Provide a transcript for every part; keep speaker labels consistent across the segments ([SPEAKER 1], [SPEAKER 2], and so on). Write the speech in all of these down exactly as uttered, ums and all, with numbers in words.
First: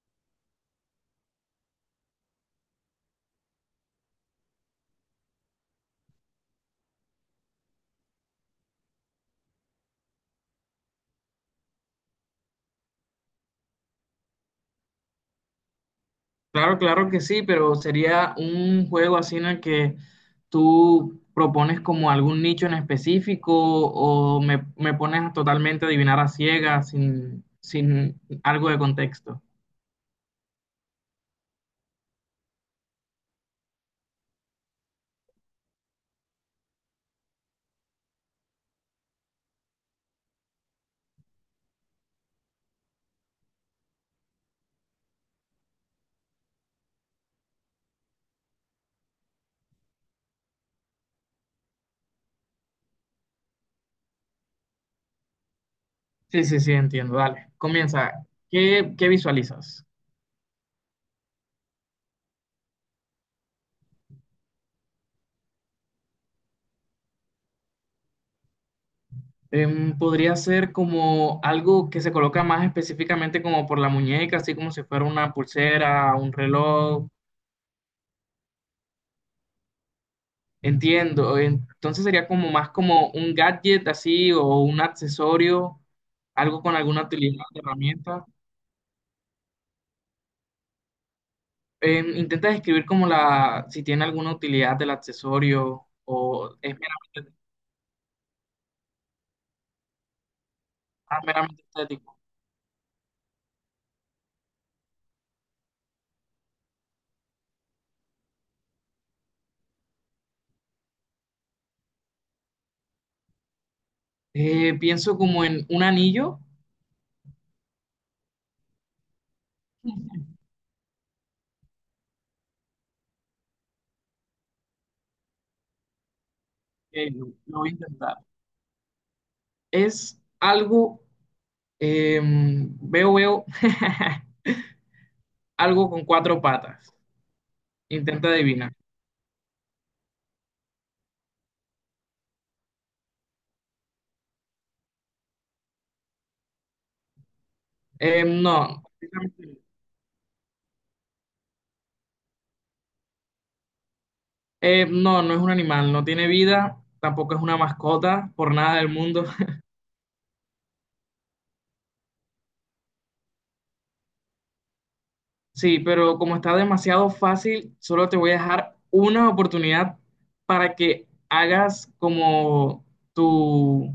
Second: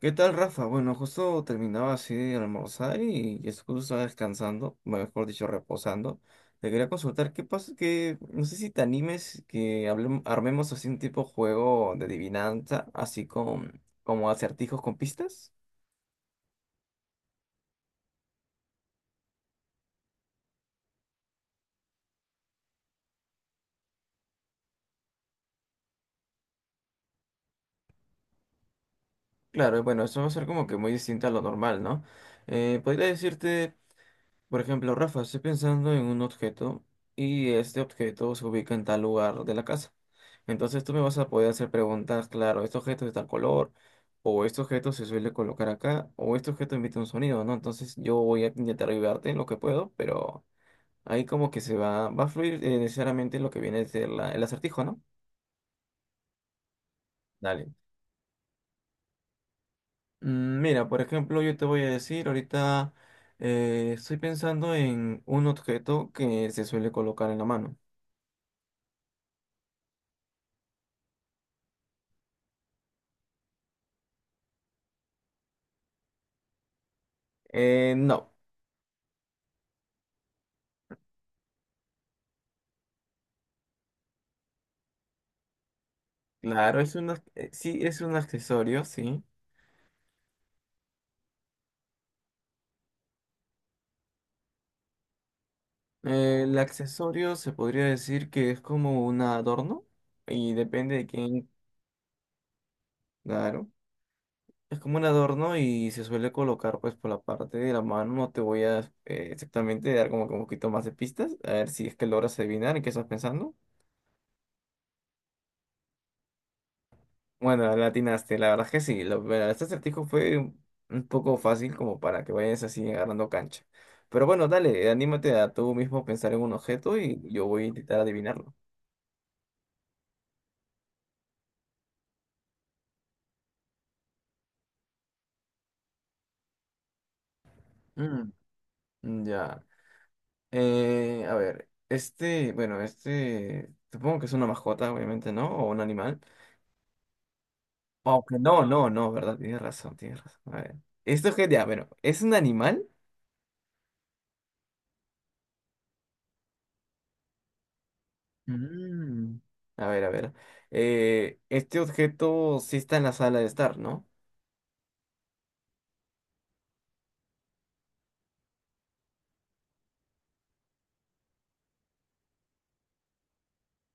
[SPEAKER 1] ¿Qué tal, Rafa? Bueno, justo terminaba así de almorzar y y es justo estaba descansando, mejor dicho, reposando. Te quería consultar qué pasa, que no sé si te animes que hablem- armemos así un tipo juego de adivinanza, así con como acertijos con pistas.
[SPEAKER 2] Claro, claro que sí, pero sería un juego así en el que tú propones como algún nicho en específico o me, me pones a totalmente adivinar a ciegas sin, sin algo de contexto.
[SPEAKER 1] Claro, bueno, eso va a ser como que muy distinto a lo normal, ¿no? Eh, podría decirte. Por ejemplo, Rafa, estoy pensando en un objeto y este objeto se ubica en tal lugar de la casa. Entonces tú me vas a poder hacer preguntas, claro, este objeto es de tal color, o este objeto se suele colocar acá, o este objeto emite un sonido, ¿no? Entonces yo voy a intentar ayudarte en lo que puedo, pero ahí como que se va, va a fluir eh, necesariamente lo que viene a ser la- el acertijo, ¿no?
[SPEAKER 2] Sí, sí, sí, entiendo. Dale,
[SPEAKER 1] Dale.
[SPEAKER 2] comienza. ¿Qué, qué visualizas?
[SPEAKER 1] Mm, mira, por ejemplo, yo te voy a decir ahorita, eh, estoy pensando en un objeto que se suele colocar en la mano.
[SPEAKER 2] Em, podría ser como algo que se coloca más específicamente como por la muñeca, así como si fuera una pulsera, un reloj.
[SPEAKER 1] Eh, no.
[SPEAKER 2] Entiendo, entonces sería como más como un gadget así o un accesorio, algo con
[SPEAKER 1] Claro, es
[SPEAKER 2] alguna
[SPEAKER 1] un, ac-
[SPEAKER 2] utilidad
[SPEAKER 1] eh, sí, es un
[SPEAKER 2] herramienta.
[SPEAKER 1] accesorio, sí.
[SPEAKER 2] Em, intenta describir como la, si tiene alguna utilidad del accesorio
[SPEAKER 1] Eh, el
[SPEAKER 2] o es meramente,
[SPEAKER 1] accesorio se podría decir que es como un adorno y depende de
[SPEAKER 2] ah,
[SPEAKER 1] quién,
[SPEAKER 2] meramente estético.
[SPEAKER 1] claro. Es como un adorno y se suele colocar pues por la parte de la mano. No te voy a eh, exactamente dar como que un poquito más de pistas. A ver si es que logras adivinar en qué estás pensando.
[SPEAKER 2] Eh, pienso como en un anillo,
[SPEAKER 1] Bueno, la atinaste, la verdad es que sí. Lo- bueno, este acertijo fue un un poco fácil como para que vayas así agarrando cancha. Pero bueno, dale, anímate a tú mismo pensar en un objeto
[SPEAKER 2] que
[SPEAKER 1] y
[SPEAKER 2] lo
[SPEAKER 1] yo
[SPEAKER 2] lo
[SPEAKER 1] voy a
[SPEAKER 2] voy a
[SPEAKER 1] intentar
[SPEAKER 2] intentar.
[SPEAKER 1] adivinarlo.
[SPEAKER 2] Es algo, em, veo, veo, algo con cuatro patas. Intenta
[SPEAKER 1] Mm,
[SPEAKER 2] adivinar.
[SPEAKER 1] mm, ya. Eh, a ver, este, bueno, este, supongo que es una mascota, obviamente, ¿no? O un animal. Aunque
[SPEAKER 2] Em,
[SPEAKER 1] no,
[SPEAKER 2] no.
[SPEAKER 1] no, no, ¿verdad? Tienes razón, tienes razón. A ver. Esto es que, ya, bueno, ¿es un animal?
[SPEAKER 2] Eh, no, no es un animal, no tiene vida, tampoco es una mascota, por nada del mundo.
[SPEAKER 1] Mm, a ver, a ver. Eh, este objeto sí está en la sala de estar, ¿no?
[SPEAKER 2] Sí, pero como está demasiado fácil, solo te voy a dejar una oportunidad para que hagas como tu,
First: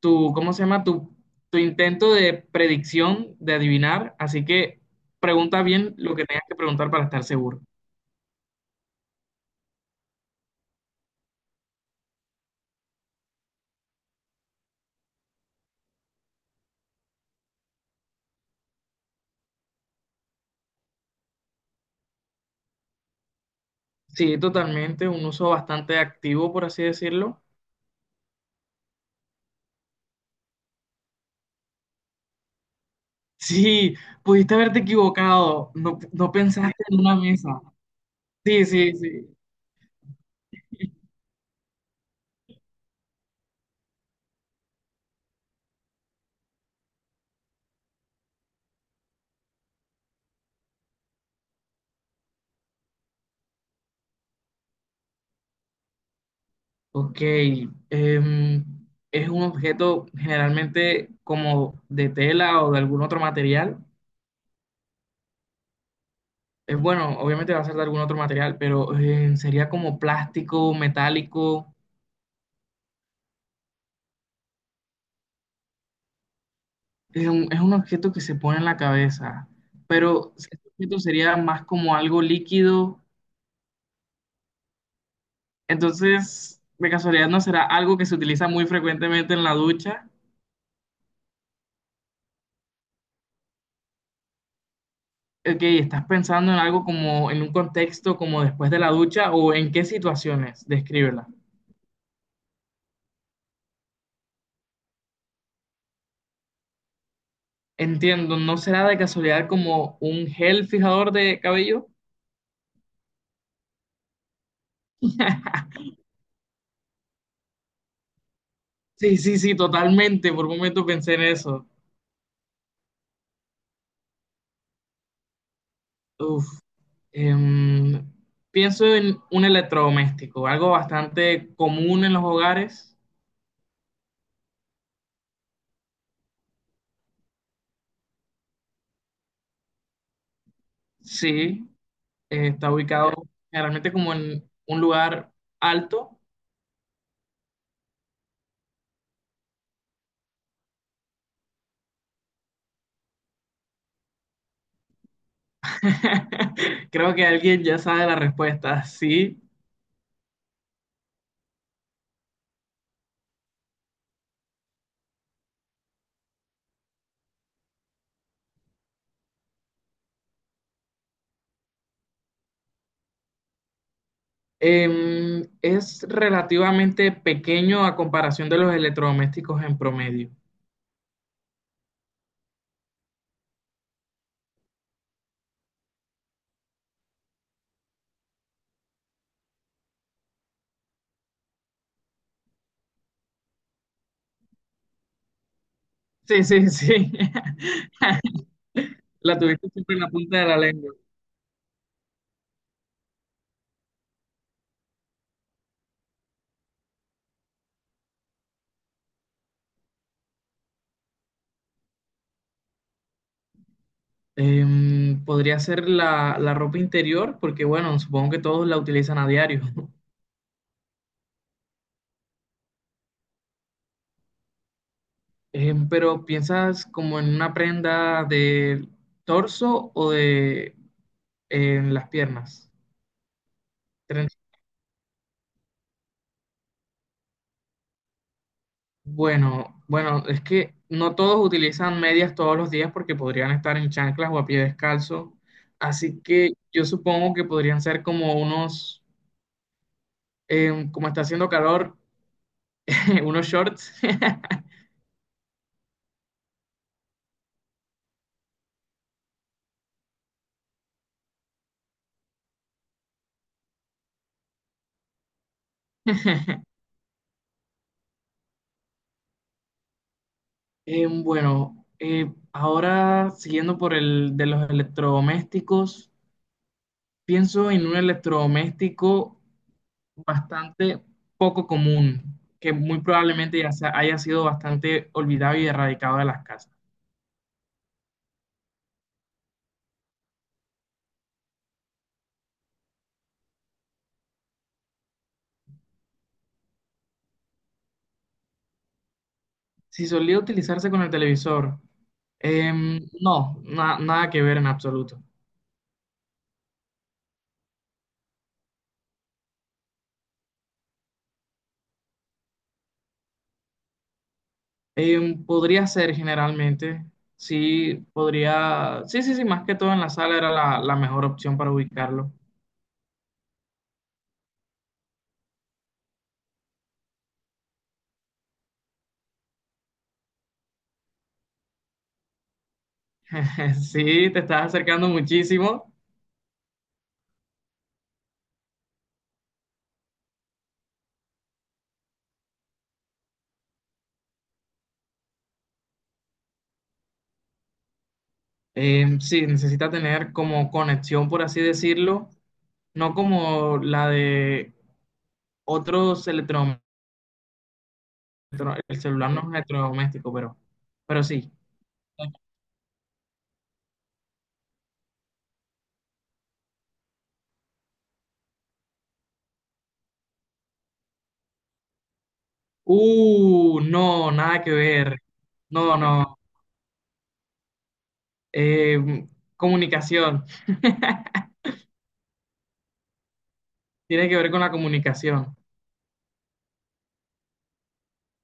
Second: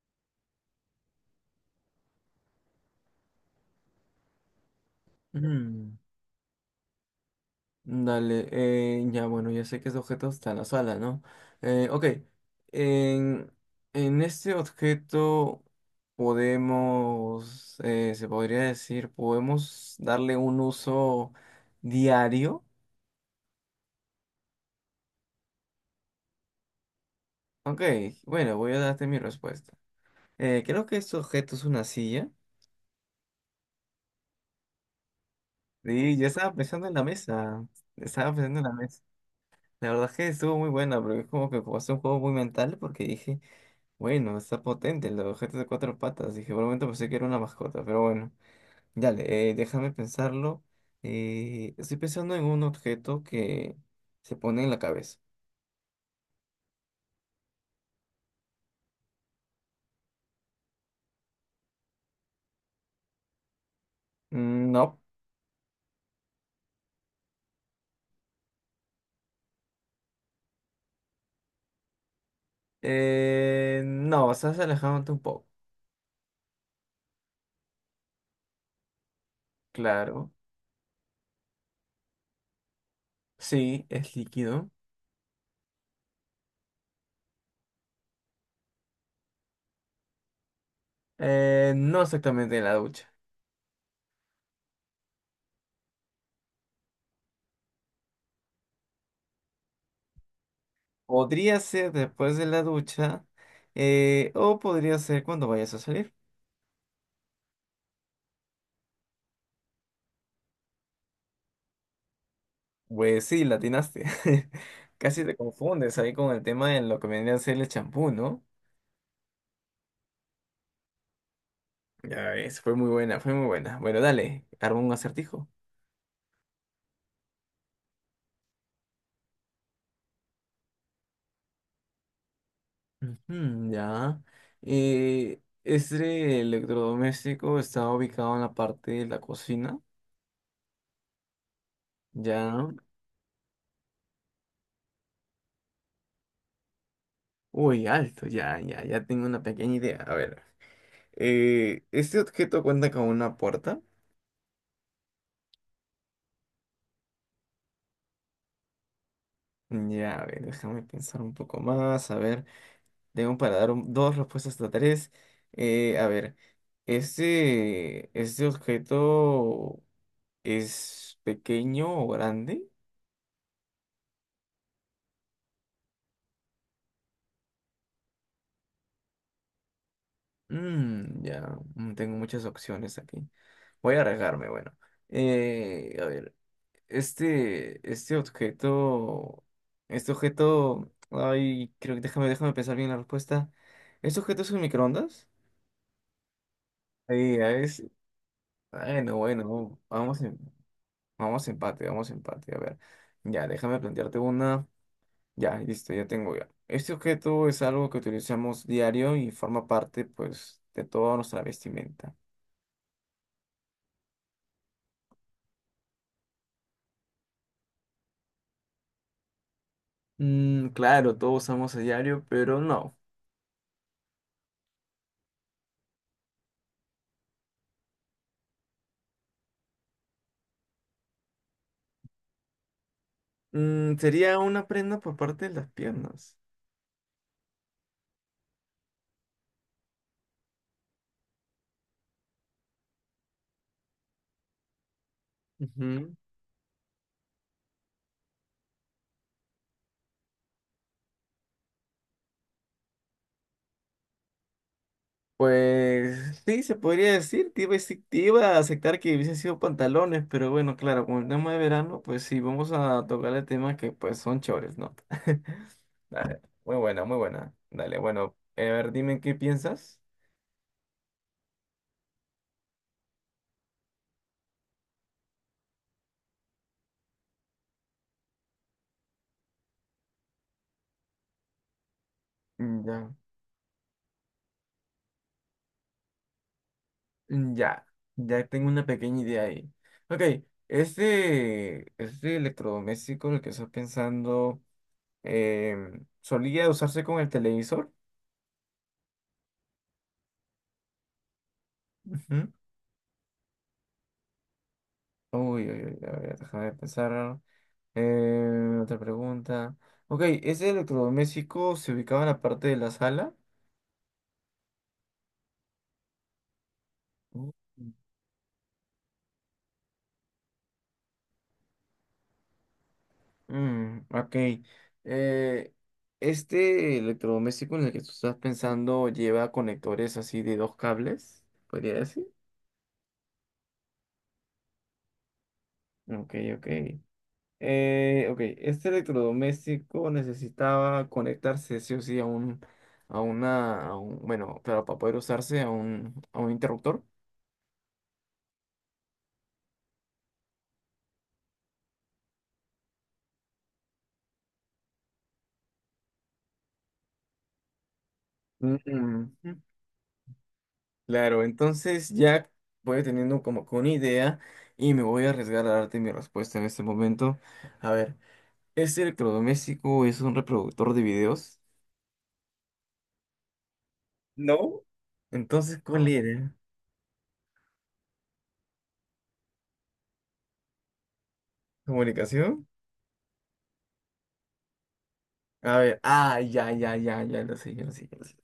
[SPEAKER 2] tu, ¿cómo se llama? Tu, tu intento de predicción, de adivinar. Así que pregunta bien
[SPEAKER 1] Mm.
[SPEAKER 2] lo que tengas que preguntar para estar seguro.
[SPEAKER 1] Dale, eh, ya bueno, ya sé que ese objeto está en la sala, ¿no? Eh, ok, en, en este objeto podemos, eh, se podría decir, podemos darle un uso diario.
[SPEAKER 2] Sí, totalmente, un uso bastante activo, por así decirlo.
[SPEAKER 1] Ok, bueno, voy a darte mi respuesta. Eh, creo que este objeto es una silla.
[SPEAKER 2] Sí, pudiste haberte equivocado, no,
[SPEAKER 1] Sí, yo
[SPEAKER 2] no
[SPEAKER 1] estaba
[SPEAKER 2] pensaste
[SPEAKER 1] pensando en
[SPEAKER 2] en
[SPEAKER 1] la
[SPEAKER 2] una mesa.
[SPEAKER 1] mesa. Estaba pensando en
[SPEAKER 2] Sí,
[SPEAKER 1] la
[SPEAKER 2] sí,
[SPEAKER 1] mesa.
[SPEAKER 2] sí.
[SPEAKER 1] La verdad es que estuvo muy buena, pero es como que como un juego muy mental porque dije, bueno, está potente el objeto de cuatro patas. Dije, por un momento pensé que era una mascota, pero bueno, dale, eh, déjame pensarlo. Eh, estoy pensando en un objeto que se pone en la cabeza.
[SPEAKER 2] Ok. em, es un objeto generalmente como de tela o de algún otro material.
[SPEAKER 1] Mm, no.
[SPEAKER 2] Es bueno, obviamente va a ser de algún otro material, pero em, sería como plástico, metálico.
[SPEAKER 1] Eh, no, estás alejándote un poco.
[SPEAKER 2] Es un, es un objeto que se pone en la cabeza,
[SPEAKER 1] Claro,
[SPEAKER 2] pero si este objeto sería más como algo líquido.
[SPEAKER 1] sí, es líquido.
[SPEAKER 2] Entonces, de casualidad, ¿no será algo que se utiliza muy frecuentemente en la ducha?
[SPEAKER 1] Eh, no exactamente en la ducha.
[SPEAKER 2] Ok, ¿estás pensando en algo como en un contexto como después de la ducha o en qué situaciones? Descríbela.
[SPEAKER 1] Podría ser después de la ducha, eh, o podría ser cuando vayas a salir.
[SPEAKER 2] Entiendo, ¿no será de casualidad como un gel fijador de cabello?
[SPEAKER 1] Pues sí, la atinaste. Casi te confundes ahí con el tema de lo que vendría a ser el champú, ¿no?
[SPEAKER 2] Sí, sí, sí, totalmente. Por un momento pensé en eso.
[SPEAKER 1] Ya ves, fue muy buena, fue muy buena. Bueno, dale, arma un acertijo.
[SPEAKER 2] Uf. em, Pienso en un electrodoméstico, algo bastante común en los hogares.
[SPEAKER 1] Ujú, ya. Eh, este electrodoméstico está ubicado en la parte de la cocina.
[SPEAKER 2] Sí, eh,
[SPEAKER 1] Ya.
[SPEAKER 2] está ubicado generalmente como en un lugar alto.
[SPEAKER 1] Uy, alto, ya, ya, ya tengo una pequeña idea. A ver. Eh, ¿este objeto cuenta con una puerta?
[SPEAKER 2] Creo que alguien ya sabe la respuesta. Sí.
[SPEAKER 1] Ya, a ver, déjame pensar un poco más, a ver. Tengo para dar un- dos respuestas hasta tres. Eh, a ver, ¿este, este objeto es pequeño o grande?
[SPEAKER 2] Em, es relativamente pequeño a comparación de los electrodomésticos en promedio.
[SPEAKER 1] Mm, ya, mm, tengo muchas opciones aquí. Voy a arriesgarme, bueno. Eh, a ver, este, este objeto, este objeto, ay, creo que déjame, déjame pensar bien la respuesta. ¿Este objeto es un microondas?
[SPEAKER 2] Sí, sí, sí.
[SPEAKER 1] Ahí, ahí es, bueno,
[SPEAKER 2] La tuviste
[SPEAKER 1] bueno,
[SPEAKER 2] siempre en la
[SPEAKER 1] vamos.
[SPEAKER 2] punta de la lengua.
[SPEAKER 1] Vamos empate, vamos empate. A ver. Ya, déjame plantearte una. Ya, listo, ya tengo ya. Este objeto es algo que utilizamos diario y forma parte, pues, de toda nuestra vestimenta.
[SPEAKER 2] Em, podría ser la, la ropa interior, porque bueno, supongo que todos la utilizan a diario.
[SPEAKER 1] Mm, claro, todos usamos a diario, pero no.
[SPEAKER 2] Em, pero ¿piensas como en una prenda de torso o de en las piernas?
[SPEAKER 1] Mm, sería una prenda por parte de las piernas.
[SPEAKER 2] Bueno, bueno, es que no todos utilizan medias todos los días porque podrían estar en chanclas o a pie descalzo. Así que yo supongo que podrían ser como unos, em, como está haciendo calor, unos shorts.
[SPEAKER 1] Pues sí, se podría decir, te iba, a decir- te iba a aceptar que hubiesen sido pantalones, pero bueno, claro, con el tema de verano, pues sí, vamos a tocarle temas que pues son chores, ¿no? Dale, muy buena, muy buena. Dale, bueno, eh, a ver, dime qué piensas.
[SPEAKER 2] Em, bueno, eh, ahora siguiendo por el de los electrodomésticos, pienso en un electrodoméstico bastante poco común, que
[SPEAKER 1] Mm,
[SPEAKER 2] muy
[SPEAKER 1] ya.
[SPEAKER 2] probablemente ya sea- haya sido bastante olvidado y erradicado de las casas.
[SPEAKER 1] Mm, ya, ya tengo una pequeña idea ahí. Ok, este, este electrodoméstico en el que estás pensando, em, solía usarse con el televisor.
[SPEAKER 2] Si solía utilizarse con el televisor,
[SPEAKER 1] Ujú.
[SPEAKER 2] em, no, na- nada que ver en absoluto.
[SPEAKER 1] Uy, uy, uy, a ver, déjame pensar. Eh, otra pregunta. Ok, ¿ese electrodoméstico se ubicaba en la parte de la sala?
[SPEAKER 2] Em, podría ser generalmente,
[SPEAKER 1] Mm.
[SPEAKER 2] sí, podría, sí, sí, sí, más que todo en la sala era la, la mejor opción para ubicarlo.
[SPEAKER 1] Mm, ok. Eh, este electrodoméstico en el que tú estás pensando lleva conectores así de dos cables, podría decir.
[SPEAKER 2] Sí, te estás acercando muchísimo.
[SPEAKER 1] Ok, ok. Eh, ok, este electrodoméstico necesitaba conectarse sí o sí a un, a una, a un- bueno, claro, para poder usarse a un, a un interruptor.
[SPEAKER 2] Em, sí, necesita tener como conexión, por así decirlo, no como la de otros electrodomésticos, el
[SPEAKER 1] Mm,
[SPEAKER 2] celular no es
[SPEAKER 1] mm.
[SPEAKER 2] electrodoméstico, pero, pero
[SPEAKER 1] Claro,
[SPEAKER 2] sí.
[SPEAKER 1] entonces ya voy teniendo como que una idea y me voy a arriesgar a darte mi respuesta en este momento. A ver, ¿ese electrodoméstico es un reproductor de videos?
[SPEAKER 2] Uh, no, nada que
[SPEAKER 1] No,
[SPEAKER 2] ver.
[SPEAKER 1] entonces,
[SPEAKER 2] No,
[SPEAKER 1] ¿cuál
[SPEAKER 2] no.
[SPEAKER 1] era?
[SPEAKER 2] Eh, Comunicación.
[SPEAKER 1] ¿Comunicación?
[SPEAKER 2] Tiene que ver con la comunicación.
[SPEAKER 1] A ver, ah, ya, ya, ya, ya lo sé, ya lo sé, ya lo sé.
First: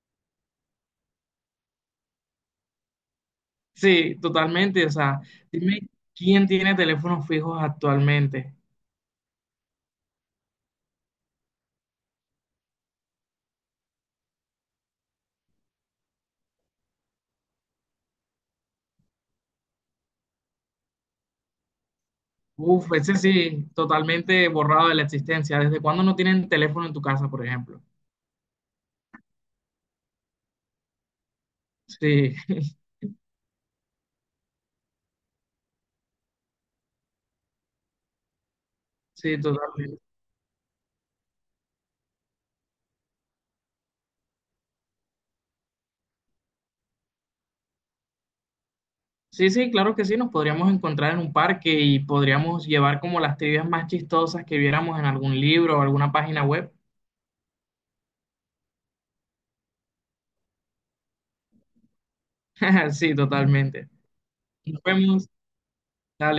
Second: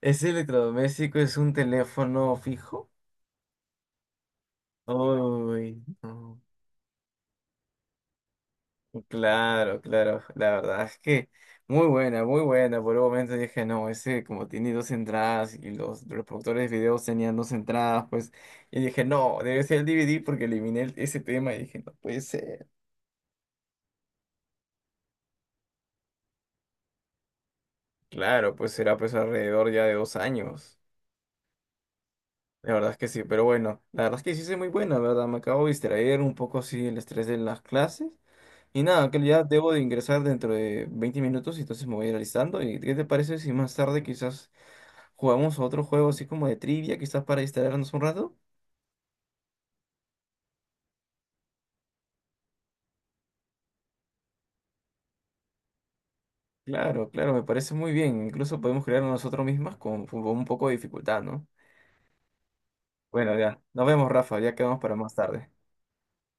[SPEAKER 1] ¿Ese electrodoméstico es un teléfono fijo?
[SPEAKER 2] Sí, totalmente. O sea,
[SPEAKER 1] Uy,
[SPEAKER 2] dime
[SPEAKER 1] no.
[SPEAKER 2] quién tiene teléfonos fijos actualmente.
[SPEAKER 1] Claro, claro, la verdad es que muy buena, muy buena. Por un momento dije, no, ese como tiene dos entradas y los, los productores de videos tenían dos entradas, pues, y dije, no, debe ser el D V D porque eliminé el- ese tema y dije, no puede ser.
[SPEAKER 2] Uf, ese sí, totalmente borrado de la existencia. ¿Desde cuándo no tienen teléfono en tu casa, por ejemplo?
[SPEAKER 1] Claro, pues será pues alrededor ya de dos años.
[SPEAKER 2] Sí,
[SPEAKER 1] La verdad es que sí, pero bueno, la verdad es que sí es muy buena, ¿verdad? Me acabo de distraer un poco así el estrés de las clases. Y nada, que
[SPEAKER 2] sí,
[SPEAKER 1] ya debo de
[SPEAKER 2] totalmente.
[SPEAKER 1] ingresar dentro de veinte minutos, y entonces me voy a ir alistando. ¿Y qué te parece si más tarde quizás jugamos a otro juego así como de trivia, quizás para distraernos un rato?
[SPEAKER 2] Sí, sí, claro que sí, nos podríamos encontrar en un parque y podríamos llevar como las trivias más chistosas que viéramos en algún libro o alguna página web.
[SPEAKER 1] Claro, claro, me parece muy bien. Incluso podemos crearlo nosotros mismos con, con un poco de dificultad, ¿no?
[SPEAKER 2] Sí,
[SPEAKER 1] Bueno, ya, nos
[SPEAKER 2] totalmente.
[SPEAKER 1] vemos, Rafa, ya quedamos
[SPEAKER 2] Nos
[SPEAKER 1] para más
[SPEAKER 2] vemos.
[SPEAKER 1] tarde.
[SPEAKER 2] Dale.